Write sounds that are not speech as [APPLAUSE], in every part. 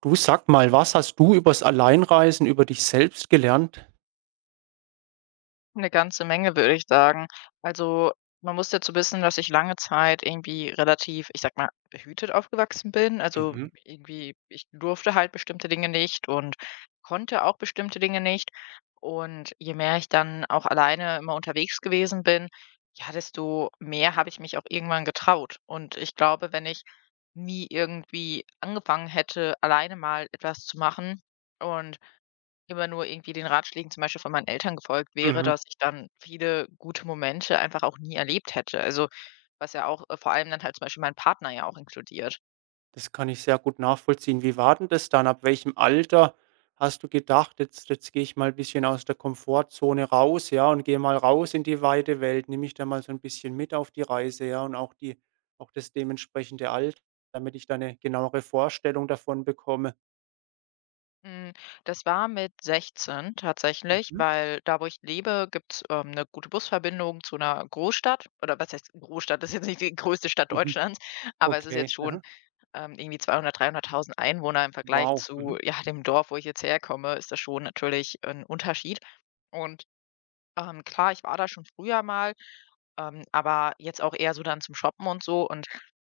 Du sag mal, was hast du übers Alleinreisen über dich selbst gelernt? Eine ganze Menge, würde ich sagen. Also, man muss dazu wissen, dass ich lange Zeit irgendwie relativ, ich sag mal, behütet aufgewachsen bin. Also, Mhm, irgendwie ich durfte halt bestimmte Dinge nicht und konnte auch bestimmte Dinge nicht. Und je mehr ich dann auch alleine immer unterwegs gewesen bin, ja, desto mehr habe ich mich auch irgendwann getraut. Und ich glaube, wenn ich nie irgendwie angefangen hätte, alleine mal etwas zu machen und immer nur irgendwie den Ratschlägen zum Beispiel von meinen Eltern gefolgt wäre, mhm. dass ich dann viele gute Momente einfach auch nie erlebt hätte. Also, was ja auch vor allem dann halt zum Beispiel meinen Partner ja auch inkludiert. Das kann ich sehr gut nachvollziehen. Wie war denn das dann? Ab welchem Alter hast du gedacht: „Jetzt gehe ich mal ein bisschen aus der Komfortzone raus, ja, und gehe mal raus in die weite Welt, nimm ich da mal so ein bisschen mit auf die Reise, ja, und auch die auch das dementsprechende Alter, damit ich da eine genauere Vorstellung davon bekomme?“ Mm. Das war mit 16 tatsächlich, Mhm, weil da, wo ich lebe, gibt es eine gute Busverbindung zu einer Großstadt. Oder was heißt Großstadt? Das ist jetzt nicht die größte Stadt mhm. Deutschlands, aber es ist jetzt Okay. schon Mhm. Irgendwie 200, 300.000 Einwohner im Vergleich Wow. zu, Mhm, ja, dem Dorf, wo ich jetzt herkomme. Ist das schon natürlich ein Unterschied. Und klar, ich war da schon früher mal, aber jetzt auch eher so dann zum Shoppen und so. Und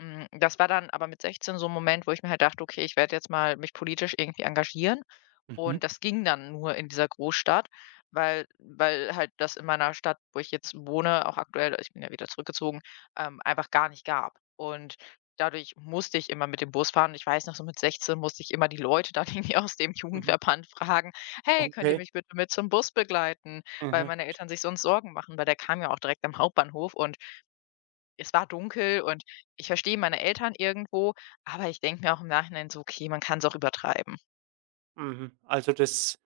das war dann aber mit 16 so ein Moment, wo ich mir halt dachte: „Okay, ich werde jetzt mal mich politisch irgendwie engagieren.“ mhm, Und das ging dann nur in dieser Großstadt, weil halt das in meiner Stadt, wo ich jetzt wohne, auch aktuell, ich bin ja wieder zurückgezogen, einfach gar nicht gab. Und dadurch musste ich immer mit dem Bus fahren. Ich weiß noch, so mit 16 musste ich immer die Leute dann [LAUGHS] irgendwie aus dem mhm. Jugendverband fragen: „Hey, könnt ihr Okay. mich bitte mit zum Bus begleiten?“ Weil Mhm. meine Eltern sich sonst Sorgen machen, weil der kam ja auch direkt am Hauptbahnhof und es war dunkel und ich verstehe meine Eltern irgendwo, aber ich denke mir auch im Nachhinein so: „Okay, man kann es auch übertreiben.“ Mhm. Also, das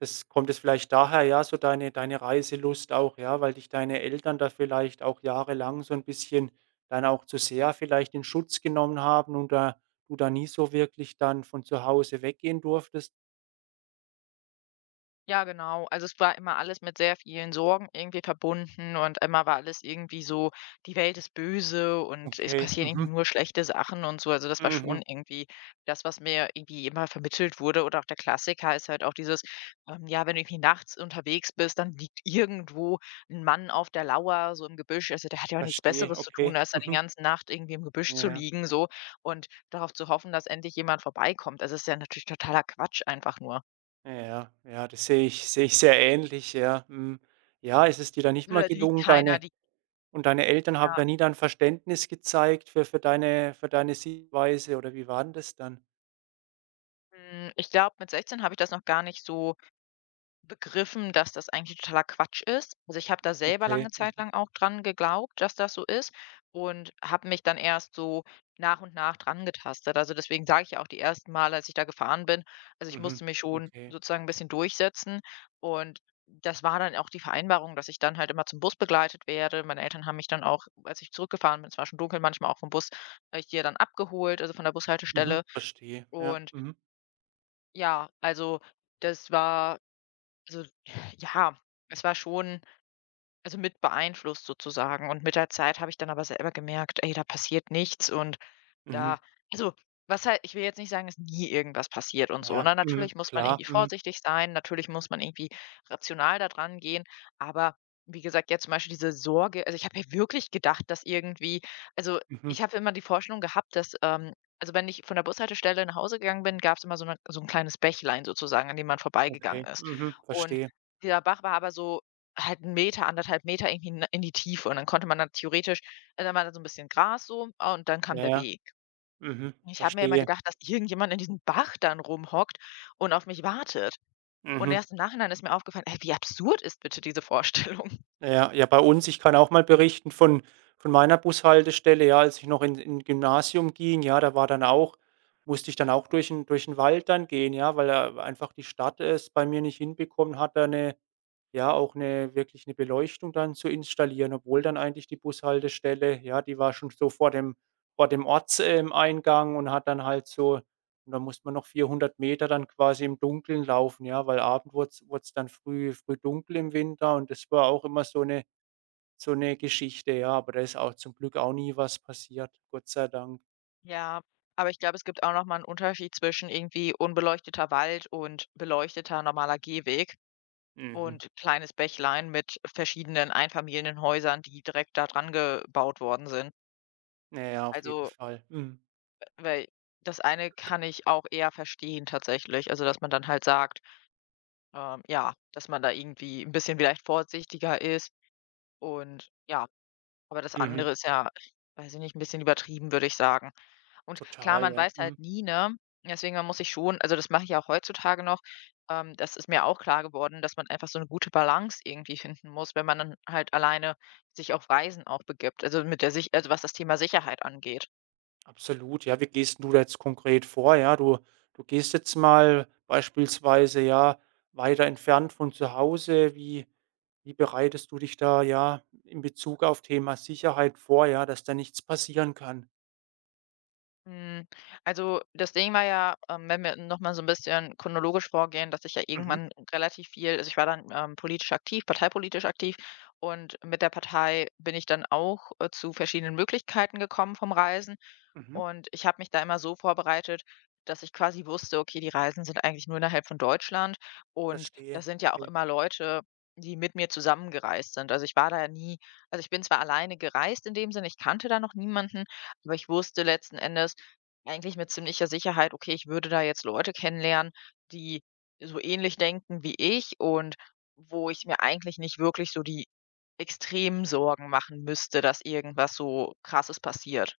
das kommt es vielleicht daher, ja, so deine Reiselust auch, ja, weil dich deine Eltern da vielleicht auch jahrelang so ein bisschen dann auch zu sehr vielleicht in Schutz genommen haben und da du da nie so wirklich dann von zu Hause weggehen durftest? Ja, genau. Also es war immer alles mit sehr vielen Sorgen irgendwie verbunden und immer war alles irgendwie so, die Welt ist böse und es Okay, passieren irgendwie mhm, nur schlechte Sachen und so. Also das war mhm, schon irgendwie das, was mir irgendwie immer vermittelt wurde. Oder auch der Klassiker ist halt auch dieses, ja, wenn du irgendwie nachts unterwegs bist, dann liegt irgendwo ein Mann auf der Lauer, so im Gebüsch. Also der hat ja auch nichts verstehe, Besseres zu tun, okay, als da die mhm, ganze Nacht irgendwie im Gebüsch zu ja, liegen, so und darauf zu hoffen, dass endlich jemand vorbeikommt. Also es ist ja natürlich totaler Quatsch einfach nur. ja, ja, das sehe ich sehr ähnlich, ja, mhm. Ja, ist es dir da nicht mal Da liegt gelungen, keiner, deine. die Und deine Eltern Ja, haben da nie dann Verständnis gezeigt für deine für deine Sichtweise oder wie war 'n das dann? Ich glaube, mit 16 habe ich das noch gar nicht so begriffen, dass das eigentlich totaler Quatsch ist. Also, ich habe da selber Okay. lange Zeit lang auch dran geglaubt, dass das so ist und habe mich dann erst so nach und nach dran getastet. Also, deswegen sage ich ja auch, die ersten Male, als ich da gefahren bin, also, ich musste Mhm. mich schon Okay. sozusagen ein bisschen durchsetzen und das war dann auch die Vereinbarung, dass ich dann halt immer zum Bus begleitet werde. Meine Eltern haben mich dann auch, als ich zurückgefahren bin, es war schon dunkel, manchmal auch vom Bus, hier dann abgeholt, also, von der Mhm. Bushaltestelle Verstehe. Ja. und Mhm. ja, also das war, also [SIGHS] ja, es war schon also mit beeinflusst sozusagen und mit der Zeit habe ich dann aber selber gemerkt: „Ey, da passiert nichts“, und Mhm. da, also, was halt, ich will jetzt nicht sagen, dass nie irgendwas passiert und so, Ja. ne? Mhm. Natürlich muss man Klar. irgendwie Mhm. vorsichtig sein, natürlich muss man irgendwie rational da dran gehen, aber wie gesagt, jetzt zum Beispiel diese Sorge, also, ich habe ja wirklich gedacht, dass irgendwie, also, Mhm. ich habe immer die Vorstellung gehabt, dass, also, wenn ich von der Bushaltestelle nach Hause gegangen bin, gab es immer so 'ne, so ein kleines Bächlein sozusagen, an dem man vorbeigegangen Okay. ist. Mhm. Und Verstehe. dieser Bach war aber so halt 'n Meter, anderthalb Meter irgendwie in die Tiefe und dann konnte man dann theoretisch, also, da war dann so ein bisschen Gras, so, ah, und dann kam Ja, der ja. Weg. Mhm. Ich habe mir immer Verstehe. gedacht, dass irgendjemand in diesem Bach dann rumhockt und auf mich wartet. Und Mhm. erst im Nachhinein ist mir aufgefallen: „Ey, wie absurd ist bitte diese Vorstellung?“ [LAUGHS] Ja, ja, ja, bei uns ich kann auch mal berichten von meiner Bushaltestelle, ja, als ich noch in Gymnasium ging, ja, da war dann auch musste ich dann auch durch 'n Wald dann gehen, ja, weil einfach die Stadt es bei mir nicht hinbekommen hat, da 'ne ja, auch eine wirklich eine Beleuchtung dann zu installieren, obwohl dann eigentlich die Bushaltestelle ja, die war schon so vor dem Ortseingang und hat dann halt so und dann musste man noch 400 Meter dann quasi im Dunkeln laufen, ja, weil Abend wurd's dann früh dunkel im Winter und das war auch immer so eine Geschichte, ja, aber da ist auch zum Glück auch nie was passiert, Gott sei Dank. Ja, aber ich glaube, es gibt auch noch mal 'n Unterschied zwischen irgendwie unbeleuchteter Wald und beleuchteter normaler Gehweg Mhm. und kleines Bächlein mit verschiedenen Einfamilienhäusern, die direkt da dran gebaut worden sind. Na ja, auf jeden Also, Fall. Mhm. weil, das eine kann ich auch eher verstehen tatsächlich. Also, dass man dann halt sagt, ja, dass man da irgendwie ein bisschen vielleicht vorsichtiger ist. Und ja, aber das Mhm. andere ist ja, weiß ich nicht, ein bisschen übertrieben, würde ich sagen. Und klar, Total, man ja. weiß halt Mhm. nie, ne? Deswegen, man muss sich schon, also, das mache ich ja auch heutzutage noch, das ist mir auch klar geworden, dass man einfach so eine gute Balance irgendwie finden muss, wenn man dann halt alleine sich auf Reisen auch begibt, also, mit der sich, also, was das Thema Sicherheit angeht. Absolut, ja. Wie gehst du da jetzt konkret vor? Ja, du gehst jetzt mal beispielsweise, ja, weiter entfernt von zu Hause. Wie bereitest du dich da, ja, in Bezug auf Thema Sicherheit vor, ja, dass da nichts passieren kann? Hm, also, das Ding war ja, wenn wir noch mal so ein bisschen chronologisch vorgehen, dass ich ja Mhm, irgendwann relativ viel, also, ich war dann, politisch aktiv, parteipolitisch aktiv und mit der Partei bin ich dann auch, zu verschiedenen Möglichkeiten gekommen vom Reisen. mhm, Und ich habe mich da immer so vorbereitet, dass ich quasi wusste, okay, die Reisen sind eigentlich nur innerhalb von Deutschland und verstehe. das sind ja auch Okay. immer Leute, die mit mir zusammengereist sind. Also ich war da ja nie, also ich bin zwar alleine gereist in dem Sinne, ich kannte da noch niemanden, aber ich wusste letzten Endes eigentlich mit ziemlicher Sicherheit, okay, ich würde da jetzt Leute kennenlernen, die so ähnlich denken wie ich und wo ich mir eigentlich nicht wirklich so die extremen Sorgen machen müsste, dass irgendwas so krasses passiert.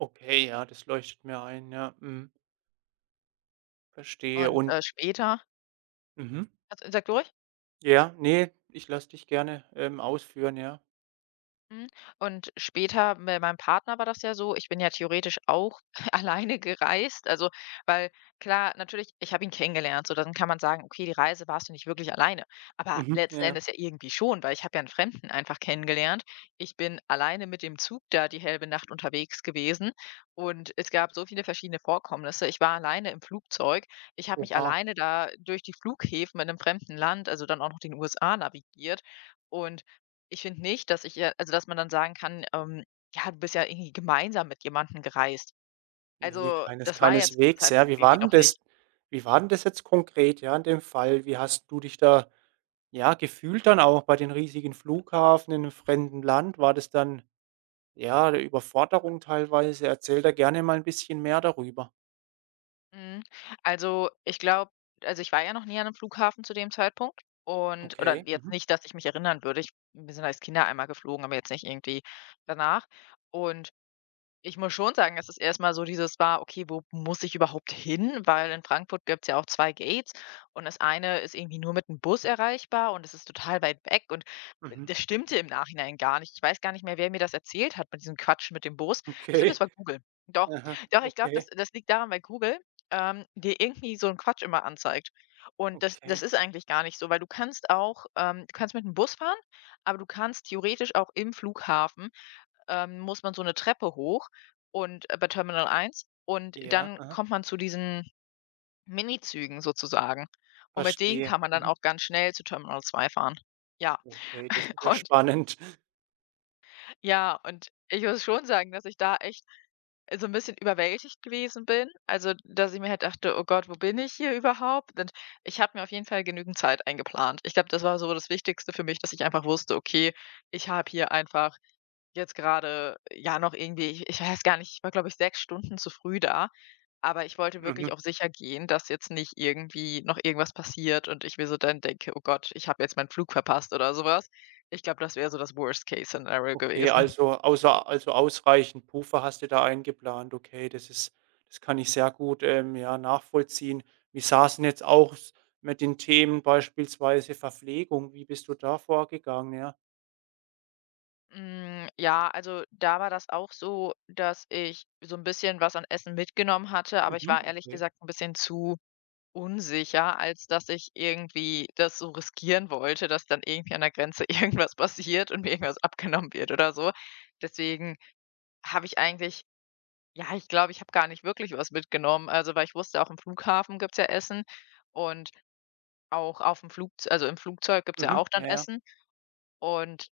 Okay, ja, das leuchtet mir ein, ja. Mhm, verstehe Und, und später, mhm. also, sag du ruhig. Ja, nee, ich lasse dich gerne, ausführen, ja. Mhm. Und später bei meinem Partner war das ja so, ich bin ja theoretisch auch [LAUGHS] alleine gereist. Also, weil, klar, natürlich, ich habe ihn kennengelernt, so dann kann man sagen, okay, die Reise warst du nicht wirklich alleine. Aber Mhm, letzten ja. Endes ja irgendwie schon, weil ich habe ja einen Fremden einfach kennengelernt. Ich bin alleine mit dem Zug da die halbe Nacht unterwegs gewesen und es gab so viele verschiedene Vorkommnisse. Ich war alleine im Flugzeug. Ich habe mich Oha. alleine da durch die Flughäfen in einem fremden Land, also dann auch noch den USA navigiert. Und ich finde nicht, dass ich ihr, also, dass man dann sagen kann, „Ja, du bist ja irgendwie gemeinsam mit jemandem gereist.“ Ne, Also, keines das war ja zu dem keineswegs, ja. Zeitpunkt Wie war irgendwie 'n noch nicht. das jetzt konkret, ja, in dem Fall? Wie hast du dich da, ja, gefühlt dann auch bei den riesigen Flughafen in 'nem fremden Land? War das dann, ja, 'ne Überforderung teilweise? Erzähl da gerne mal 'n bisschen mehr darüber. Mhm. Also, ich glaube, also, ich war ja noch nie an einem Flughafen zu dem Zeitpunkt und oder Okay. jetzt Mhm. nicht, dass ich mich erinnern würde. Ich Wir sind als Kinder einmal geflogen, aber jetzt nicht irgendwie danach und ich muss schon sagen, dass es erstmal so dieses war: „Okay, wo muss ich überhaupt hin?“ Weil in Frankfurt gibt es ja auch 2 Gates und das eine ist irgendwie nur mit dem Bus erreichbar und es ist total weit weg und Mhm. das stimmte im Nachhinein gar nicht. Ich weiß gar nicht mehr, wer mir das erzählt hat mit diesem Quatsch mit dem Bus. Ich glaube, das Okay. war Google. Doch, Aha. doch, ich glaube, Okay. das liegt daran, weil Google, dir irgendwie so einen Quatsch immer anzeigt. Und das Okay. ist eigentlich gar nicht so, weil du kannst auch, du kannst mit dem Bus fahren, aber du kannst theoretisch auch im Flughafen, muss man so 'ne Treppe hoch und bei Terminal 1 und Ja. dann Aha. kommt man zu diesen Minizügen sozusagen. Und mit denen Verstehe. kann man dann Mhm. auch ganz schnell zu Terminal 2 fahren. Ja, Okay, das ist [LAUGHS] ja und spannend. [LAUGHS] ja, und ich muss schon sagen, dass ich da echt so 'n bisschen überwältigt gewesen bin. Also, dass ich mir halt dachte: „Oh Gott, wo bin ich hier überhaupt?“ Und ich habe mir auf jeden Fall genügend Zeit eingeplant. Ich glaube, das war so das Wichtigste für mich, dass ich einfach wusste: „Okay, ich habe hier einfach.“ Jetzt gerade, ja, noch irgendwie, ich weiß gar nicht, ich war, glaube ich, 6 Stunden zu früh da, aber ich wollte wirklich Mhm. auf sicher gehen, dass jetzt nicht irgendwie noch irgendwas passiert und ich mir so dann denke: „Oh Gott, ich habe jetzt meinen Flug verpasst“ oder sowas. Ich glaube, das wäre so das Worst-Case-Szenario Okay, gewesen. also außer also ausreichend Puffer hast du da eingeplant. Okay, das kann ich sehr gut, ja, nachvollziehen. Wie sah's 'n jetzt aus mit den Themen beispielsweise Verpflegung? Wie bist du da vorgegangen? Ja. Ja, also, da war das auch so, dass ich so ein bisschen was an Essen mitgenommen hatte, aber ich Mhm, war ehrlich okay. gesagt ein bisschen zu unsicher, als dass ich irgendwie das so riskieren wollte, dass dann irgendwie an der Grenze [LAUGHS] irgendwas passiert und mir irgendwas abgenommen wird oder so. Deswegen habe ich eigentlich, ja, ich glaube, ich habe gar nicht wirklich was mitgenommen. Also, weil ich wusste, auch im Flughafen gibt's ja Essen und auch auf dem Flug, also im Flugzeug gibt's ja Mhm, auch dann ja, ja. Essen. Und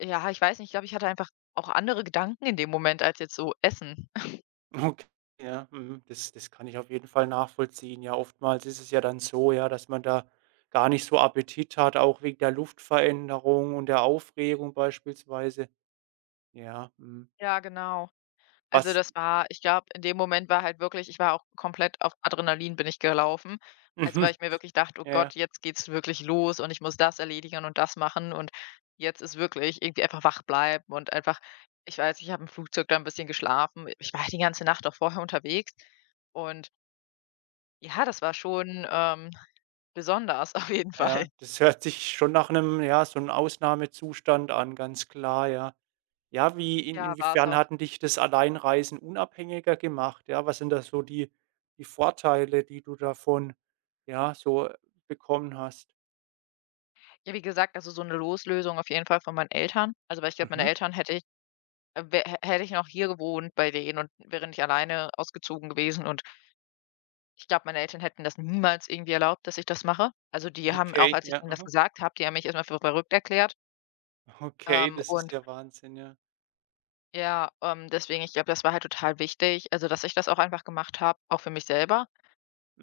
ja, ich weiß nicht, ich glaube, ich hatte einfach auch andere Gedanken in dem Moment als jetzt so Essen. [LAUGHS] Okay, ja, mhm. Das kann ich auf jeden Fall nachvollziehen. Ja, oftmals ist es ja dann so, ja, dass man da gar nicht so Appetit hat, auch wegen der Luftveränderung und der Aufregung beispielsweise. Ja, mhm. Ja, genau. Also, Was das war, ich glaube, in dem Moment war halt wirklich, ich war auch komplett auf Adrenalin bin ich gelaufen. Also, weil ich [LAUGHS] mir wirklich dachte: „Oh ja, ja. Gott, jetzt geht's wirklich los und ich muss das erledigen und das machen und jetzt ist wirklich irgendwie einfach wach bleiben“ und einfach, ich weiß, ich habe im Flugzeug da ein bisschen geschlafen. Ich war halt die ganze Nacht auch vorher unterwegs und ja, das war schon, besonders [LAUGHS] auf jeden Fall. Ja, das hört sich schon nach 'nem ja, so 'n Ausnahmezustand an, ganz klar, ja. Ja, wie in Ja, war es inwiefern auch. hatten dich das Alleinreisen unabhängiger gemacht? Ja, was sind da so die Vorteile, die du davon, ja, so bekommen hast? Ja, wie gesagt, also, so eine Loslösung auf jeden Fall von meinen Eltern. Also, weil ich glaube, meine Mhm, Eltern hätte ich wä hä hätte ich noch hier gewohnt bei denen und wäre nicht alleine ausgezogen gewesen, und ich glaube, meine Eltern hätten das niemals irgendwie erlaubt, dass ich das mache. Also, die haben auch, okay, als ich ja, ihnen das aha. gesagt habe, die haben mich erstmal für verrückt erklärt. Okay, das ist Und ja Wahnsinn, ja. ja, deswegen, ich glaube, das war halt total wichtig, also dass ich das auch einfach gemacht habe, auch für mich selber,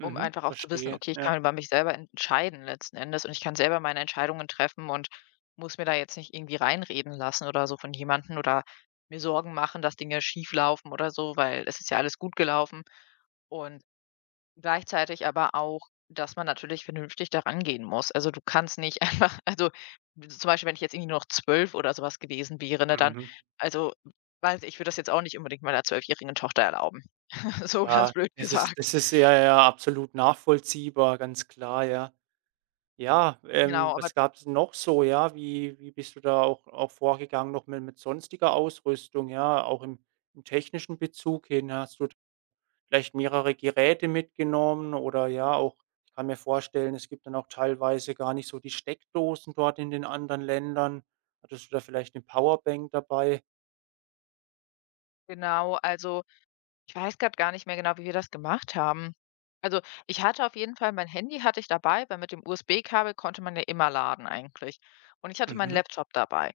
um einfach auch zu wissen: verstehe, „Okay, ich ja. kann über mich selber entscheiden letzten Endes und ich kann selber meine Entscheidungen treffen und muss mir da jetzt nicht irgendwie reinreden lassen oder so von jemandem oder mir Sorgen machen, dass Dinge schief laufen oder so, weil es ist ja alles gut gelaufen.“ Und gleichzeitig aber auch, dass man natürlich vernünftig daran gehen muss. Also, du kannst nicht [LAUGHS] einfach, also zum Beispiel, wenn ich jetzt irgendwie nur noch 12 oder sowas gewesen wäre, ne, dann, Mhm. also, weiß ich, ich würde das jetzt auch nicht unbedingt meiner zwölfjährigen Tochter erlauben. [LAUGHS] So ganz Ja, blöd gesagt. das ist ja, ja absolut nachvollziehbar, ganz klar, ja. Ja, Genau, aber was gab es noch so, ja? Wie bist du da auch vorgegangen noch mit sonstiger Ausrüstung, ja, auch im technischen Bezug hin? Hast du vielleicht mehrere Geräte mitgenommen oder ja auch ich kann mir vorstellen, es gibt dann auch teilweise gar nicht so die Steckdosen dort in den anderen Ländern. Hattest du da vielleicht eine Powerbank dabei? genau, also, ich weiß gerade gar nicht mehr genau, wie wir das gemacht haben. Also, ich hatte auf jeden Fall, mein Handy hatte ich dabei, weil mit dem USB-Kabel konnte man ja immer laden eigentlich. Und ich hatte meinen Mhm, Laptop dabei.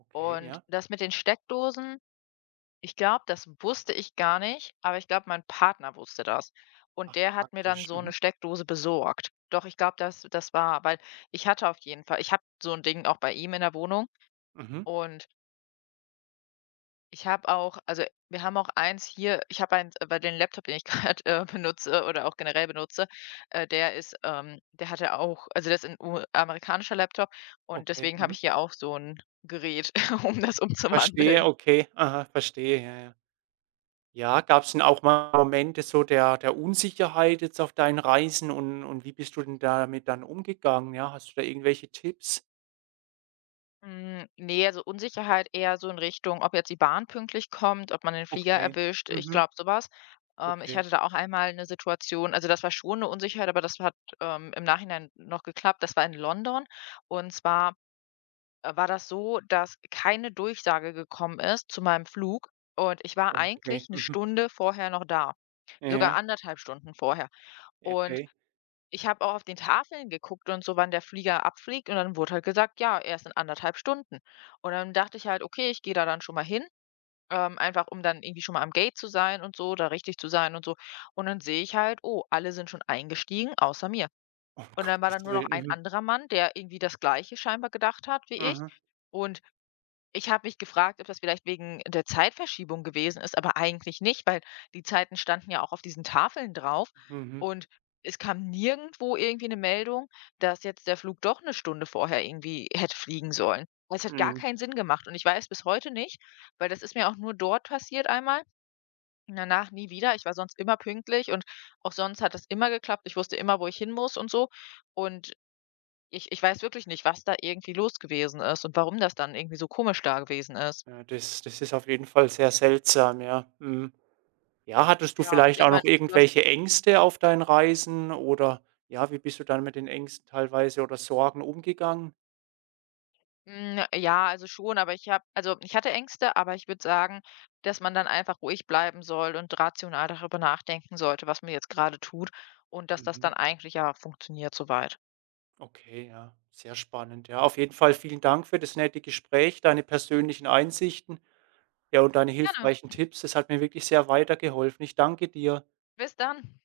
okay, Und ja. das mit den Steckdosen, ich glaube, das wusste ich gar nicht, aber ich glaube, mein Partner wusste das. Und Ach, der hat mir dann praktisch. so eine Mhm, Steckdose besorgt. Doch, ich glaube, das war, weil ich hatte auf jeden Fall, ich habe so ein Ding auch bei ihm in der Wohnung mhm, und ich habe auch, also wir haben auch eins hier, ich habe eins bei den Laptop, den ich [LAUGHS] gerade benutze oder auch generell benutze, der ist, der hatte auch, also das ist 'n U amerikanischer Laptop und okay, deswegen habe mhm. ich hier auch so ein Gerät, [LAUGHS] um das Verstehe, umzuwandeln. okay. Aha, verstehe, ja, ja. Ja, gab es denn auch mal Momente so der Unsicherheit jetzt auf deinen Reisen und wie bist du denn damit dann umgegangen? Ja, hast du da irgendwelche Tipps? Hm, ne, also Unsicherheit eher so in Richtung, ob jetzt die Bahn pünktlich kommt, ob man den Flieger Okay. erwischt. Ich Mhm. glaube, sowas. Ich Okay. hatte da auch einmal eine Situation, also das war schon eine Unsicherheit, aber das hat im Nachhinein noch geklappt. Das war in London, und zwar, war das so, dass keine Durchsage gekommen ist zu meinem Flug und ich war eigentlich Okay. eine Mhm. Stunde vorher noch da, Ja, sogar ja, anderthalb Stunden vorher, ja, und okay. ich habe auch auf den Tafeln geguckt und so, wann der Flieger abfliegt, und dann wurde halt gesagt: „Ja, erst in anderthalb Stunden.“ Und dann dachte ich halt: „Okay, ich gehe da dann schon mal hin, einfach um dann irgendwie schon mal am Gate zu sein und so, da richtig zu sein und so.“ Und dann sehe ich halt: „Oh, alle sind schon eingestiegen außer mir.“ Um [LAUGHS] Und dann war Gottes da nur noch Willen. ein Mhm. anderer Mann, der irgendwie das Gleiche scheinbar gedacht hat wie ich. Mhm. Und ich habe mich gefragt, ob das vielleicht wegen der Zeitverschiebung gewesen ist, aber eigentlich nicht, weil die Zeiten standen ja auch auf diesen Tafeln drauf Mhm. und es kam nirgendwo irgendwie eine Meldung, dass jetzt der Flug doch eine Stunde vorher irgendwie hätte fliegen sollen. Es hat gar Mhm. keinen Sinn gemacht und ich weiß bis heute nicht, weil das ist mir auch nur dort passiert einmal und danach nie wieder. Ich war sonst immer pünktlich und auch sonst hat das immer geklappt. Ich wusste immer, wo ich hin muss und so, und ich weiß wirklich nicht, was da irgendwie los gewesen ist und warum das dann irgendwie so komisch da gewesen ist. Ja, das ist auf jeden Fall sehr seltsam, ja. Mhm. Ja, hattest du Ja, und vielleicht ich auch meine, noch ob so, irgendwelche Ängste auf deinen Reisen oder ja, wie bist du dann mit den Ängsten teilweise oder Sorgen umgegangen? hm, ja, also schon, aber ich habe, also ich hatte Ängste, aber ich würde sagen, dass man dann einfach ruhig bleiben soll und rational darüber nachdenken sollte, was man jetzt grade tut, und dass das dann Mhm. eigentlich ja funktioniert so weit. Okay, ja, sehr spannend. Ja, auf jeden Fall vielen Dank für das nette Gespräch, deine persönlichen Einsichten, ja, und deine Gerne, hilfreichen Tipps. Das hat mir wirklich sehr weitergeholfen. Ich danke dir. bis dann.